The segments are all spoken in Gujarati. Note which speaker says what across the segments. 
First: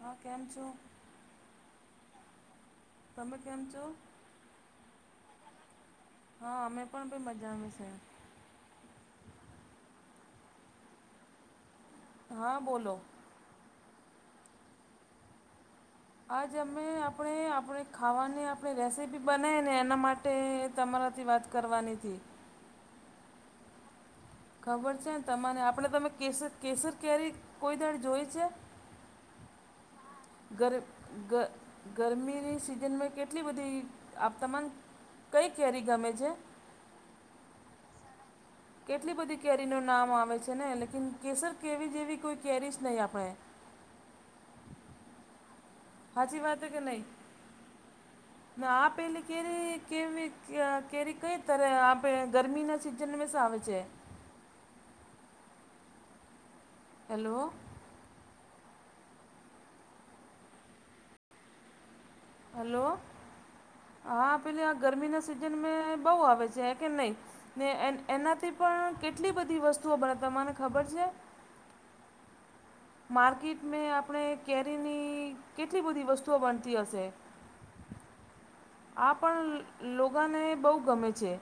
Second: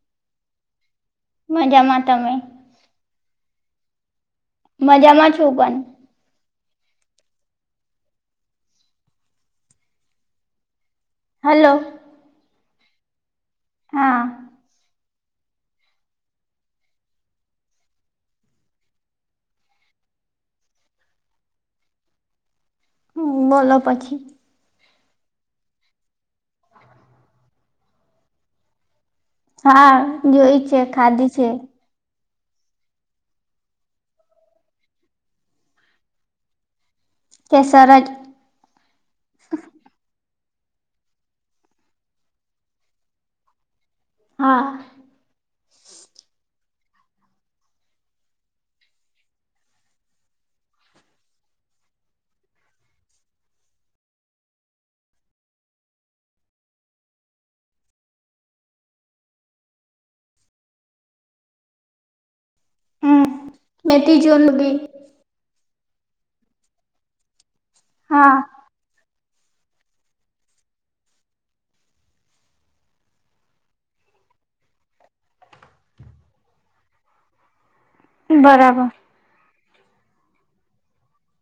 Speaker 1: હા કેમ છું.
Speaker 2: મજામાં તમે.
Speaker 1: તમે કેમ છો?
Speaker 2: મજામાં છું પણ
Speaker 1: હા અમે પણ મજામાં છે.
Speaker 2: હલો.
Speaker 1: હા બોલો
Speaker 2: હા.
Speaker 1: આજ અમે આપણે આપણે ખાવાની આપણી રેસીપી બનાવી ને એના માટે તમારાથી વાત કરી કરવાની હતીથી.
Speaker 2: બોલો પછી
Speaker 1: ખબર છેને તમાને આપણે તમે કેસર કેસર કેરી કોઈ દાડ જોઈ છે.
Speaker 2: હા જોઈ
Speaker 1: ગર
Speaker 2: છે ખાધી
Speaker 1: ગ
Speaker 2: છે.
Speaker 1: ગરમીની સિઝનમાં કેટલી બધી આપ તમામ કઈ કેરી ગમે છે.
Speaker 2: કેસર જ
Speaker 1: કેટલી બધી કેરી નુ નામ આવે છે ને લેકિન કેસર કેરી જેવી કોઈ કેરી જ નહીં આપણે.
Speaker 2: હા.
Speaker 1: હાચી વાત કે નહી. આ પેલી કેરી કેવી કેરી કઈ ત આપે ગરમી ના જ જન્મિસ આવે છે. હેલો. હેલો
Speaker 2: હમ મેથી
Speaker 1: હા
Speaker 2: જોયેલું
Speaker 1: પેલી
Speaker 2: બી
Speaker 1: આ ગરમી ના સિઝન મે બહુ આવે છે કે નહીં ને એનાથી
Speaker 2: હા
Speaker 1: પણ કેટલી બધી વસ્તુઓ બને તને ખબર છે. માર્કેટ મે આપણે કેરીની કેટલી બધી વસ્તુઓ બણતી હશે.
Speaker 2: બરાબર.
Speaker 1: આ પણ લોકોને બહુ ગમે છે.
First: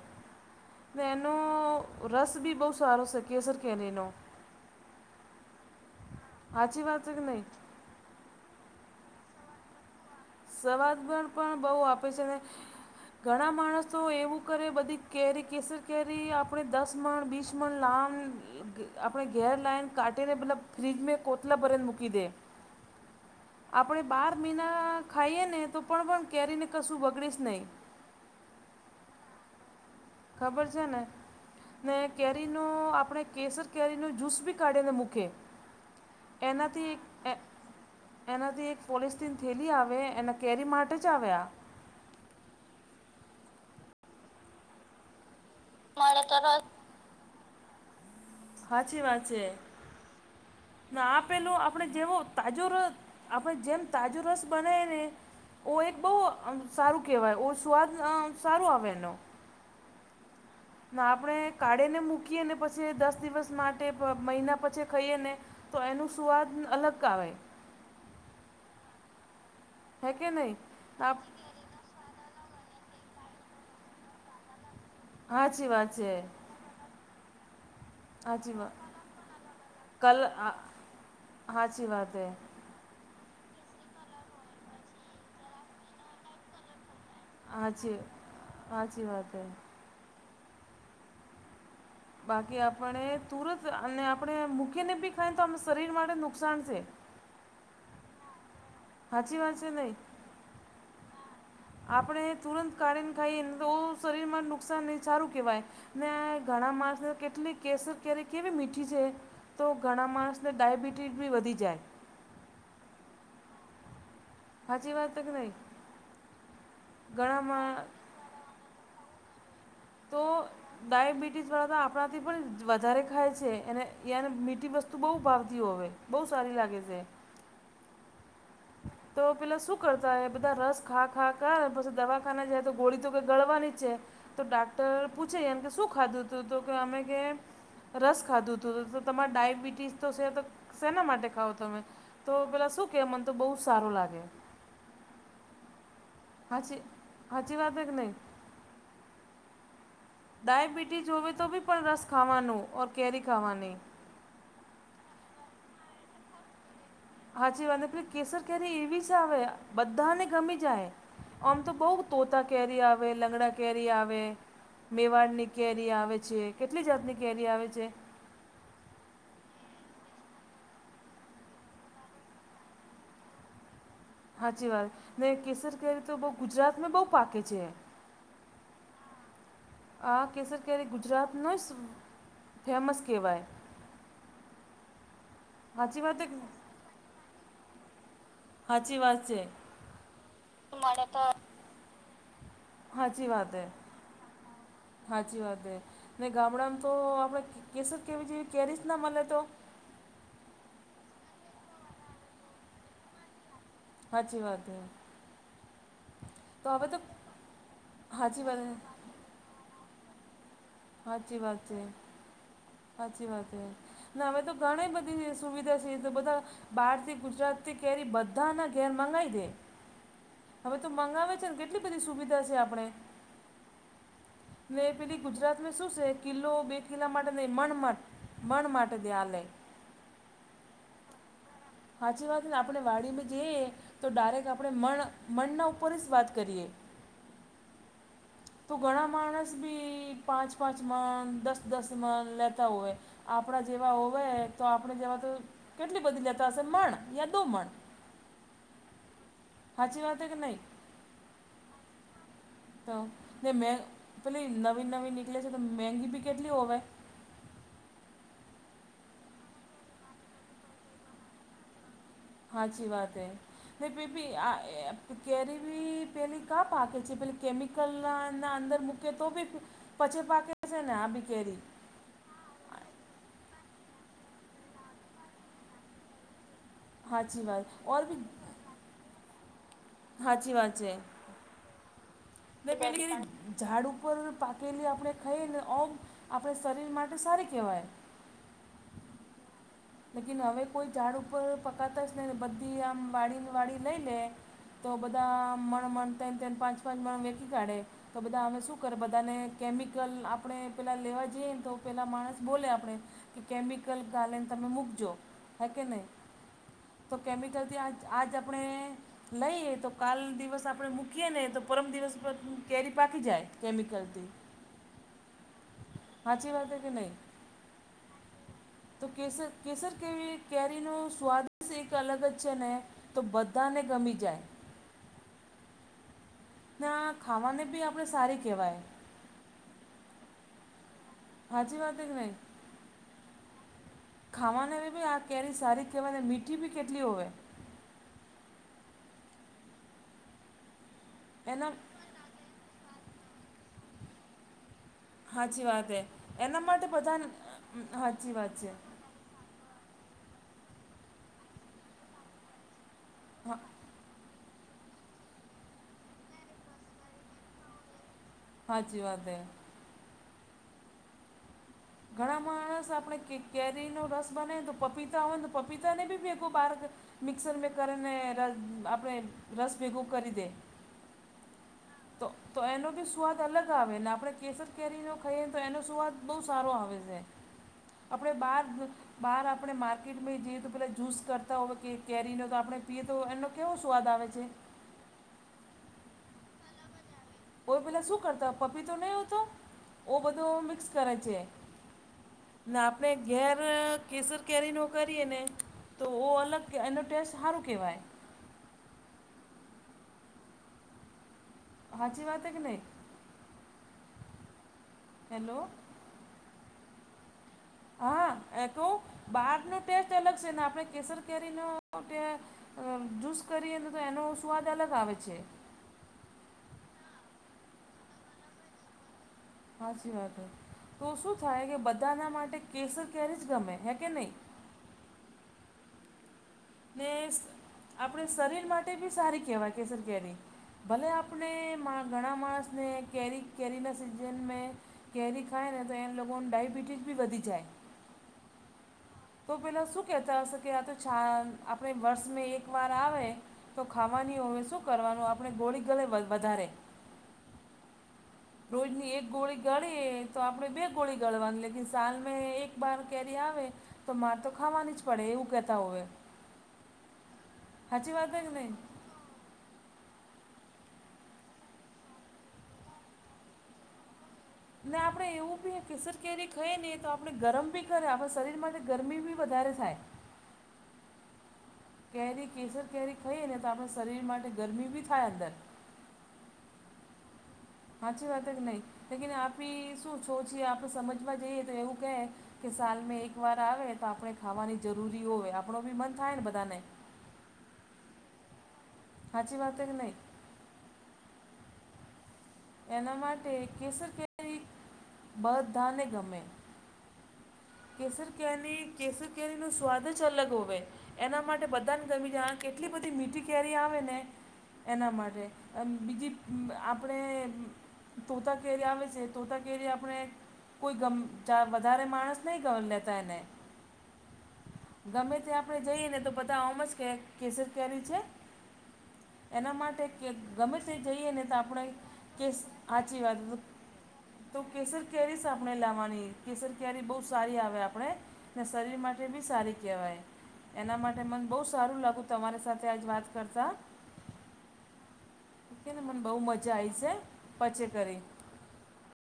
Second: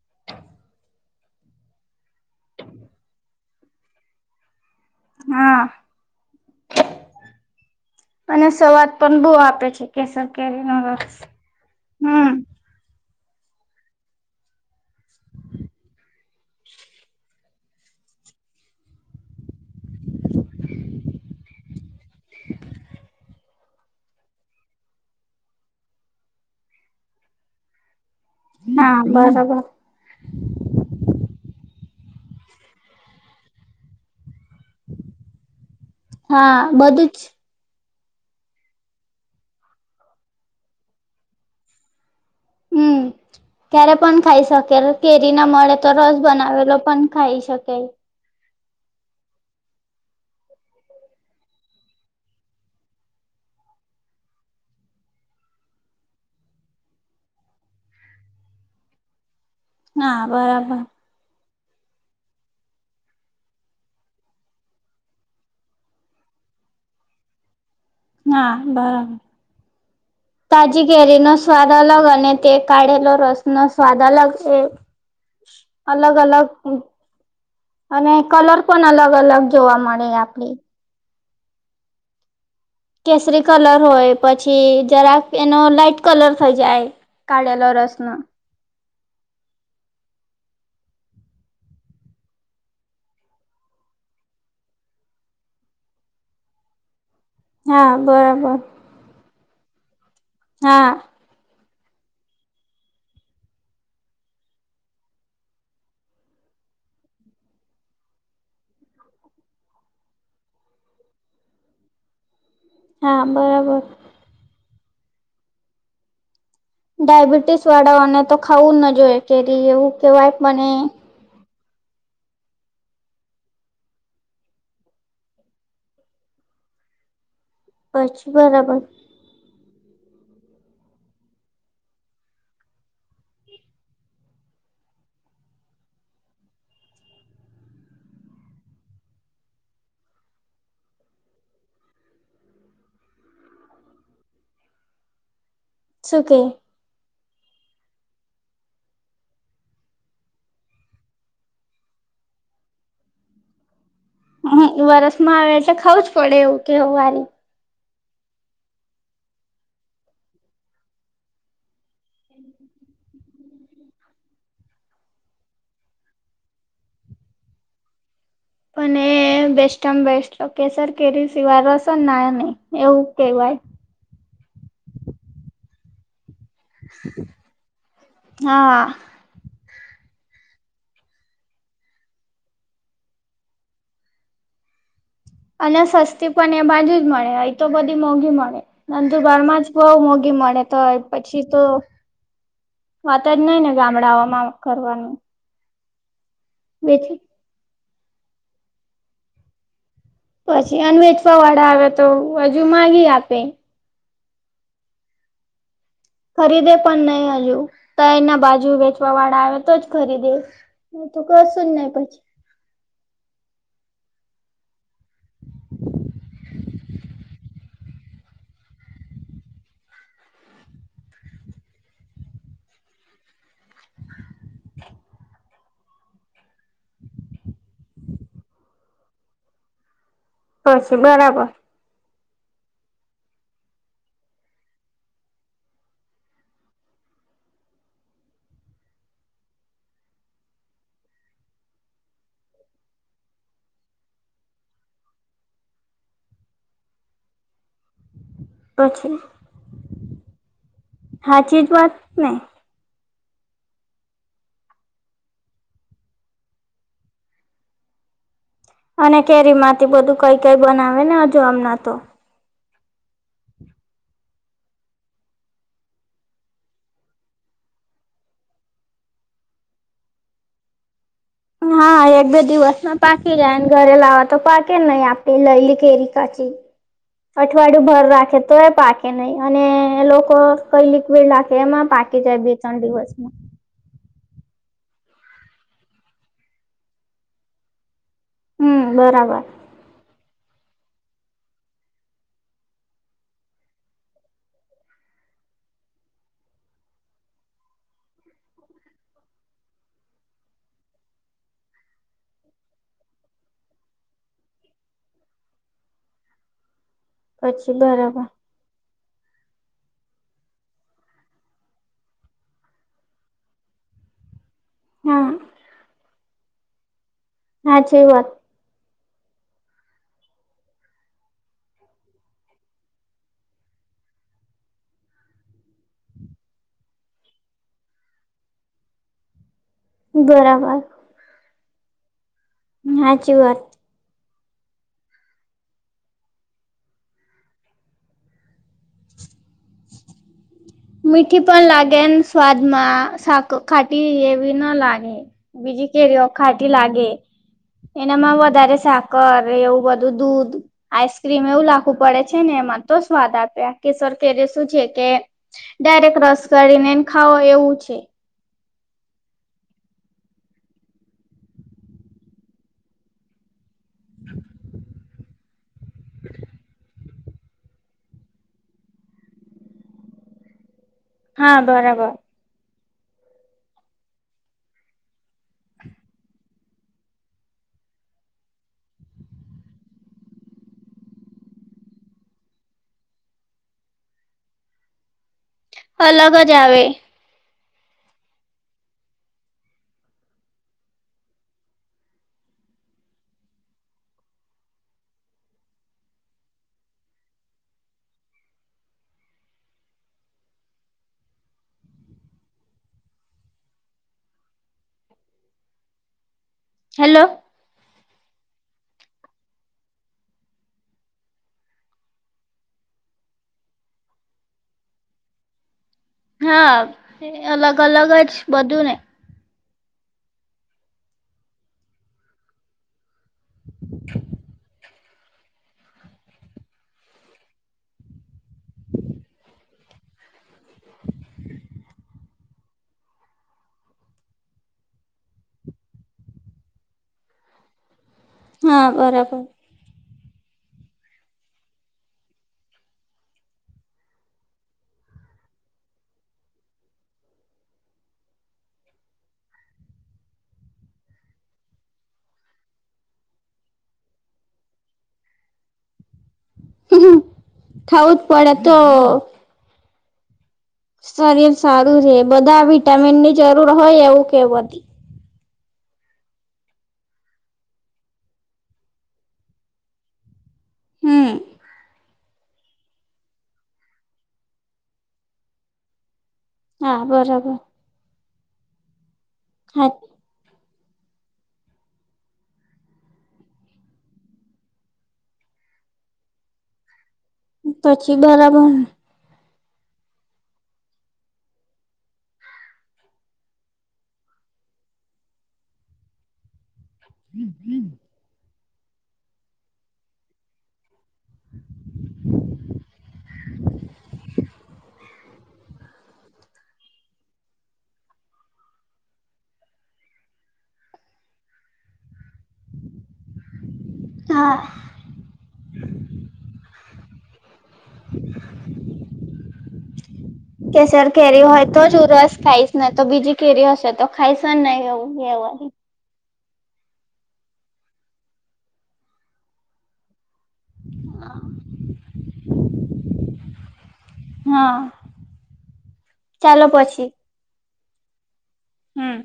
Speaker 1: એનો રસ બી બહુ સારો છે કેસર કેરીનો
Speaker 2: હા
Speaker 1: હાચી વાત સ કે નહી.
Speaker 2: અને સ્વાદ પણ બહુ આપે છે. કેસર કેરી.
Speaker 1: સ્વાદ પણ બહુ આપે છે ને ઘણા માણસ તો એવું કરે બધી કેરી કેસર કેરી આપણે દસ મણ બીસ મણ લાં આપણે ઘેર લાઈન કાઢીને મતલબ ફ્રીજમાં કોતલા ભરેને મૂકી દે. આપણે બાર મહિના ખાઈએ ને તો પણ ણ કેરીને કશું બગડીશ નહીં.
Speaker 2: હા બરાબર.
Speaker 1: ખબર છે ને ને કેરીનો આપણે કેસર કેરીનો જ્યુસ બી કાઢેને મૂકે
Speaker 2: હા
Speaker 1: એનાથી
Speaker 2: બધું જ
Speaker 1: એનાથી એક પોલીસથીન થેલી આવે એના કેરી માટે જ આવે આ
Speaker 2: હમ ક્યારે પણ ખાઈ શકે કેરી ના મળે તો રસ
Speaker 1: મારે તો
Speaker 2: બનાવેલો
Speaker 1: રસ
Speaker 2: પણ ખાઈ શકે
Speaker 1: હાચી વા છે આ પેલું આપણે જેવો તાજો ર આપણે જેમ તાજો રસ બનાય ને ઓ એક બહુ સારું કહેવાય ઓ સ્વાદ સારું આવે એનો
Speaker 2: ના બરાબર
Speaker 1: આપણે કાઢી ને મૂકીએ ને પછી દસ દિવસ માટે મહિના પછી ખાઈએ ને તો એનું સ્વાદ અલગ કય
Speaker 2: હા બરાબર
Speaker 1: હે કે નહીં
Speaker 2: તાજી
Speaker 1: આપ
Speaker 2: કેરી ન સ્વાદ અલગ અને તે કાઢેલો રસનો સ્વાદ અલગ એ
Speaker 1: હાચી વાત છે
Speaker 2: અલગ અલગ અને
Speaker 1: હાચી
Speaker 2: કલર
Speaker 1: વાત
Speaker 2: પણ અલગ અલગ જોવા મળે
Speaker 1: કલ આ
Speaker 2: આપડી
Speaker 1: હાચી વાત હૈ
Speaker 2: કેસરી કલર હોય પછી જરાક એનો લાઈટ કલર થઈ જાય કાઢેલો
Speaker 1: આચી
Speaker 2: રસનો
Speaker 1: પાચી વાત હૈ બાકી આપણે તુરંત અને આપણે મૂકીને બી ખાય તો આમ શરીર માટે નુકસાન છે
Speaker 2: હા બરાબર
Speaker 1: હાચી વાચ નહી
Speaker 2: હા
Speaker 1: આપણે તુરંત કાળીને ખાઈએ ને તો શરીરમાં નુકસાન નહી સારું કહેવાય ને ઘણા માણસ કેટલી કેસર કેરી કેવી મીઠી છે તો ઘણા માણસને ડાયબિટીઝ બી વધી જાય
Speaker 2: હા બરાબર
Speaker 1: હાચી વાત તો કે નઈ
Speaker 2: ડાયાબિટીસ વાળાઓને તો ખાવું ન જોઈએ કેરી એવું
Speaker 1: તો
Speaker 2: કેવાય પણ
Speaker 1: ડાયબિ ટી ભરાતા આપણાથી પણ વધારે ખાય છે અનેને એને મીઠી વસ્તુ બહુ ભાવતી હોય બહુ સારી લાગે છે
Speaker 2: અચછી બરાબર
Speaker 1: તો પેલા શું કરતાય બધા રસ ખા ખા ખા પછી દવાખાના જાય તો ગોળી તો ગળવાની જ છે તો ડાક્ટર પૂછેમ કે શું ખાધું હતું તો કે અમે કે રસ ખાધું હતું તો તમારે ડાયાબિટીસ તો છે તો શેના માટે ખાાવ તમે તો પેલા શું કે મ તો બહુ સારું લાગે
Speaker 2: શું કે
Speaker 1: હા હજી વાત કે નં ડાયાબિટીસ હોવે તો બી પણ રસ ખાવાનું ઓર કેરી ખાવાની
Speaker 2: હમ વરસ માં આવે એટલે ખઉું જ પડે એવું કે વારી
Speaker 1: હાચી વાને પેલે કેસર કેરી એવી જ આવે બધાને ગમી જાય આમ તો બઉ તોતા કેરી આવે લંગડા કેરી આવે મેવાડની કેરી આવે છે કેટલી જાતની કેરી આવે છે
Speaker 2: પણ એ બેસ્ટમ બેસ્ટ કેસર કેરી સિવાય રસન ના નહી એવું કહેવાય
Speaker 1: હાચી વાત ને કેસર કેરી તો બહુ ગુજરાતમાં બહુ પાકે છે
Speaker 2: હા
Speaker 1: આ કેસર કે્યારે ગુજરાતનો જ ફેમસ કહેવાય [inaudible]
Speaker 2: અને
Speaker 1: વાત હે
Speaker 2: સસ્તી પણ એ બાજુ જ મળે અ તો બધી મોંઘી મળે
Speaker 1: સાચી
Speaker 2: ના તો
Speaker 1: વાત
Speaker 2: બાર
Speaker 1: છે
Speaker 2: માં જ બ મોઘી મળે તો પછી તો વાત
Speaker 1: સાચી
Speaker 2: જ નઈ
Speaker 1: હે
Speaker 2: ને ગામડાઓમાં કરવાનું,
Speaker 1: સાચી વાત હે ગામડામાં તો
Speaker 2: વેચી
Speaker 1: આપણે કેસર કેવી જેવી કેરીજ ના મળે તો,
Speaker 2: પછી અન વેચવા વાળા આવે તો હજુ માગી આપે,
Speaker 1: હાચી વાત હે,
Speaker 2: ખરીદે
Speaker 1: તો હવે તો
Speaker 2: પણ નહી હજુ તા એના
Speaker 1: હાચી વાત
Speaker 2: બાજુ વેચવા વાળા આવે તો જ ખરીદે [unintelligible]
Speaker 1: હાચી વાત
Speaker 2: કસુ જ
Speaker 1: છે
Speaker 2: નઈ પછી
Speaker 1: હાચી વાત હે ના હવે તો ઘણી બધી સુવિધા છે તો બધા બહારથી ગુજરાતથી કેરી બધાના ઘેર મગાવીદે હવે તો મંગાવે છે ને કેટલી બધી સુવિધા છે આપણે ને પેલી ગુજરાતમાં શું છે? કિલ્લો બે કિલ્લા માટે મણ મણ મલ માટે દ્યા લે
Speaker 2: પછી બરાબર
Speaker 1: સાાચી વાત ને આપણે વાડી મે જઈએ. તો ડાયરેક્ટ આપણે મનના ઉપર જ વાત કરીએ, તો ઘણા માણસ બી પાંચ પાંચ મણ દસ દસ મણ લેતા હોય. આપણા જેવા હોવે તો આપણે જેવા તો કેટલી બધી લે [unintelligible] યા દો માન
Speaker 2: પછી
Speaker 1: સાચી વાત કે નહીં
Speaker 2: હાચી જ વાત ને
Speaker 1: તો ને મે પેલી નવી નવી નીકળે છે, તો મેગી ભી કેટલી હોવે
Speaker 2: અને કેરી માંથી બધું કઈ કઈ બનાવે ને હજુ આમના તો
Speaker 1: હાચી વાત હૈ, [unintelligible] પી કેરી પેલી કા પાકે છે પેલી કેમિકલ ના અંદર કે તો ભી પછે પાકે છે ને આભી કેરી
Speaker 2: હા, એક બે દિવસમાં પાકી જાય ને ઘરે લાવે તો પાકે નહી આપે લઈ ઈ કેરી કાચી
Speaker 1: સાચી વાત
Speaker 2: અઠવાડિયું
Speaker 1: ઓર
Speaker 2: ભર
Speaker 1: બી
Speaker 2: રાખે તો એ પાકે નહીં અને એ લોકો
Speaker 1: સાચી વાત
Speaker 2: કઈ
Speaker 1: છે
Speaker 2: લિક્વિડ રાખે એમાં પાકે
Speaker 1: [unintelligible] ઝાડ ઉપર પાકેલી આપણે ખાઈ ને ઓ આપણે શરીર માટે સારી કહેવાય.
Speaker 2: હમ્મ, બરાબર
Speaker 1: લેકીન હવે કોઈ ઝાડ ઉપર પકાતા જ ને બધી આમ વાડીને વાડી લઈલે તો બધા મણ મણ તન તન પાંચ પાંચ મણ વેચી કાઢે, તો બધા અમે શું કર બધાને કેમિકલ આપણે પેલા લેવા જઈએ ને તો પેલા માણસ બોલે આપણે. કેમિકલ ગાલેન તમે મૂકજો હે કે નહીં તો
Speaker 2: પછી
Speaker 1: કેમિકલથી આ
Speaker 2: બરાબર
Speaker 1: આજ આપણે, નઈ એ તો કાલ દિવસ આપણે મૂકીયે ને તો પરમ દિવસ કેરી પાકી જાય કેમિકલથી [inaudible]
Speaker 2: હમ્મ
Speaker 1: હાચી વાત હે કે નઈ
Speaker 2: હા છે વાત
Speaker 1: કેસર કેસર કેવી કેરીનો સ્વાદ એક અલગ જ છે ને, તો બધાને ગમી જાય, ના ખાવાને બી આપણે સારી કહેવાય.
Speaker 2: બરાબર
Speaker 1: હાચી વાત કે નહી,
Speaker 2: હાચી વાત
Speaker 1: ખાવાને ભી આ કેરી સારી કહેવાય મીઠી બી કેટલી હોય,
Speaker 2: મીઠી પણ
Speaker 1: એના
Speaker 2: લાગે સ્વાદમાં સાક ખાટી એવી ના લાગે
Speaker 1: સાચી
Speaker 2: બીજી
Speaker 1: વાત હે
Speaker 2: કેરીઓ
Speaker 1: એના
Speaker 2: ખાટી
Speaker 1: માટે
Speaker 2: લાગે
Speaker 1: બધા સાચી
Speaker 2: એનામાં
Speaker 1: વાત છે
Speaker 2: વધારે શાક કર એવું બધું દૂધ આઈસ્ક્રીમ એવું લાખવું પડે છે ને એમાં તો સ્વાદ આપે. [unintelligible] શું છે કે ડાયરેક્ટ રસ કરીનેને ખાવો એવું છે.
Speaker 1: હાચી વાત હે ઘણા માણસ આપણે કેરી નો રસ બનાવી તો પપીતા હો પપીતા ને બી બેકો બાર્ગ મિક્સર મે કરીને આપણે રસ ભેગું કરી દે
Speaker 2: હા બરાબર
Speaker 1: તો તો એનો બી સ્વાદ અલગ આવે આપડે કેસર કેરીનો ખાઈએ ને તો એનો સ્વાદ બહુ સારો આવે છે આપડે બાર બહાર આપણે માર્કેટમાં જઈએ તો પેલા જુસ કરતા હોય કે કેરીનો તો આપણે પીએ તોય એનો કેવો સ્વાદ આવે છે?
Speaker 2: અલગ જ આવે
Speaker 1: ઓ એ પેલા શું કરતા પપીતો નઈ હતો ઓ બધો મિક્સ કરે છે ને આપણે ઘેર કેસર કેરી નો કરીએ ને તો ઓ અલગ એનો ટેસ્ટ હારું કેવાય હાચી વાતહે કે નઈ હેલો
Speaker 2: હેલો
Speaker 1: હા એ તો બહાર નો ટેસ્ટ અલગ છે ને આપણે કેસર કેરી નો ટે અ જૂસ કરીએને તો એનો સ્વાદ અલગ આવે છે
Speaker 2: હા અલગ અલગ જ બધું ને
Speaker 1: હાચી વાત તો શું થાય કે બધાના માટે કેસર કેરી જ ગમે હે કે નહીં ને આપણે શરીર માટે બી સારી કહેવાય કેસર કેરી ભલે આપણે ઘણા માણસને કેરી કેરીના સીઝનમાં કેૅરી ખાયને તો એ લોકોગને ડાયબિટીઝ બી વધી જાય [inaudible]
Speaker 2: હા બરાબર
Speaker 1: તો પહેલાં શું કહેતા હશે કે આ તો છ આપણે વર્ષ મેં એક વાર આવે તો ખાવાની હોવે શું કરવાનું આપણે ગોળી ગલે વધારે રોજની એક ગોળી ગળીએ તો આપડે બે ગોળી ગળવાની લેકિન સાલ મેં એક બાર કેરી આવે તો મારે તો ખાવાની જ પડે એવું કહેતા હોય
Speaker 2: થઉ જ
Speaker 1: વાત હે
Speaker 2: પડે
Speaker 1: કે
Speaker 2: તો
Speaker 1: નહીં
Speaker 2: શરીર સારું છે બધા વિટામીન ની જરૂર હોય એવું કેધ
Speaker 1: ને આપણે એવું બી કિસટ કેરી ખાઈએ નહીં તો આપણે ગરમ બી કર આપણા શરીરમાં ગરમી બી વધારે થાય
Speaker 2: હમ
Speaker 1: કેરી કેસર કેરી ખાઈએ ને તો આપણા શરીર માટે ગરમી બી થાય અંદર
Speaker 2: હા બરાબર
Speaker 1: હાચી વાત કે નહીં લકીને આપી
Speaker 2: હા
Speaker 1: શું છો છીએ આપણે સમજવા જઈએ તો એવું કહે કે સાલ મે એક વાર આવે તો આપણે ખાવાની જરૂરી હોય આપણો ભી મન થાય ને બધાને
Speaker 2: પછી બરાબર
Speaker 1: હાચી વાત હે કે નહી એના માટે કેસર કે બધાને ગમે
Speaker 2: [inaudible]
Speaker 1: કેસર કેરી કેસર કેરીનો સ્વાદ જ અલગ હોવે એના માટે બધાને ગમી જા કેટલી બધી મીઠી કેરી આવે ને એના માટે અન બીજી આપડે તુતા કેરી આવેશે, તુતા કેરી આપણે કોઈ ગમ ચાર વધારે માણસ નહી ગન લેતા એને
Speaker 2: હા
Speaker 1: ગમે ત્યાં આપડે જઈએ ને તો બધા આમ જ કેય કેસર કેરી છે એના માટે કે ગમે તે
Speaker 2: કેસર
Speaker 1: જઈએ
Speaker 2: કેરી
Speaker 1: ને તો
Speaker 2: હોય
Speaker 1: આપણે
Speaker 2: જ હું રસ
Speaker 1: કેસ
Speaker 2: ખાઈશ ને તો
Speaker 1: હાચી
Speaker 2: બીજી
Speaker 1: વાત
Speaker 2: કેરી હશે તો ખાઈશ જ
Speaker 1: તો
Speaker 2: નહી
Speaker 1: કેસર
Speaker 2: એવું
Speaker 1: કેરી સા
Speaker 2: કહેવાય.
Speaker 1: આપણે લાવાની કેસર કરી બહુ સારી આવે આપડે ને શરીર માટે બી સારી કહેવાય એના માટે મને બહુ સારું લાગુ તમારી સાથે આજ વાત કરતા
Speaker 2: હા
Speaker 1: કીને મને બહુ
Speaker 2: ચાલો
Speaker 1: મજા આઈ છે, પછે કરી
Speaker 2: હમ્મ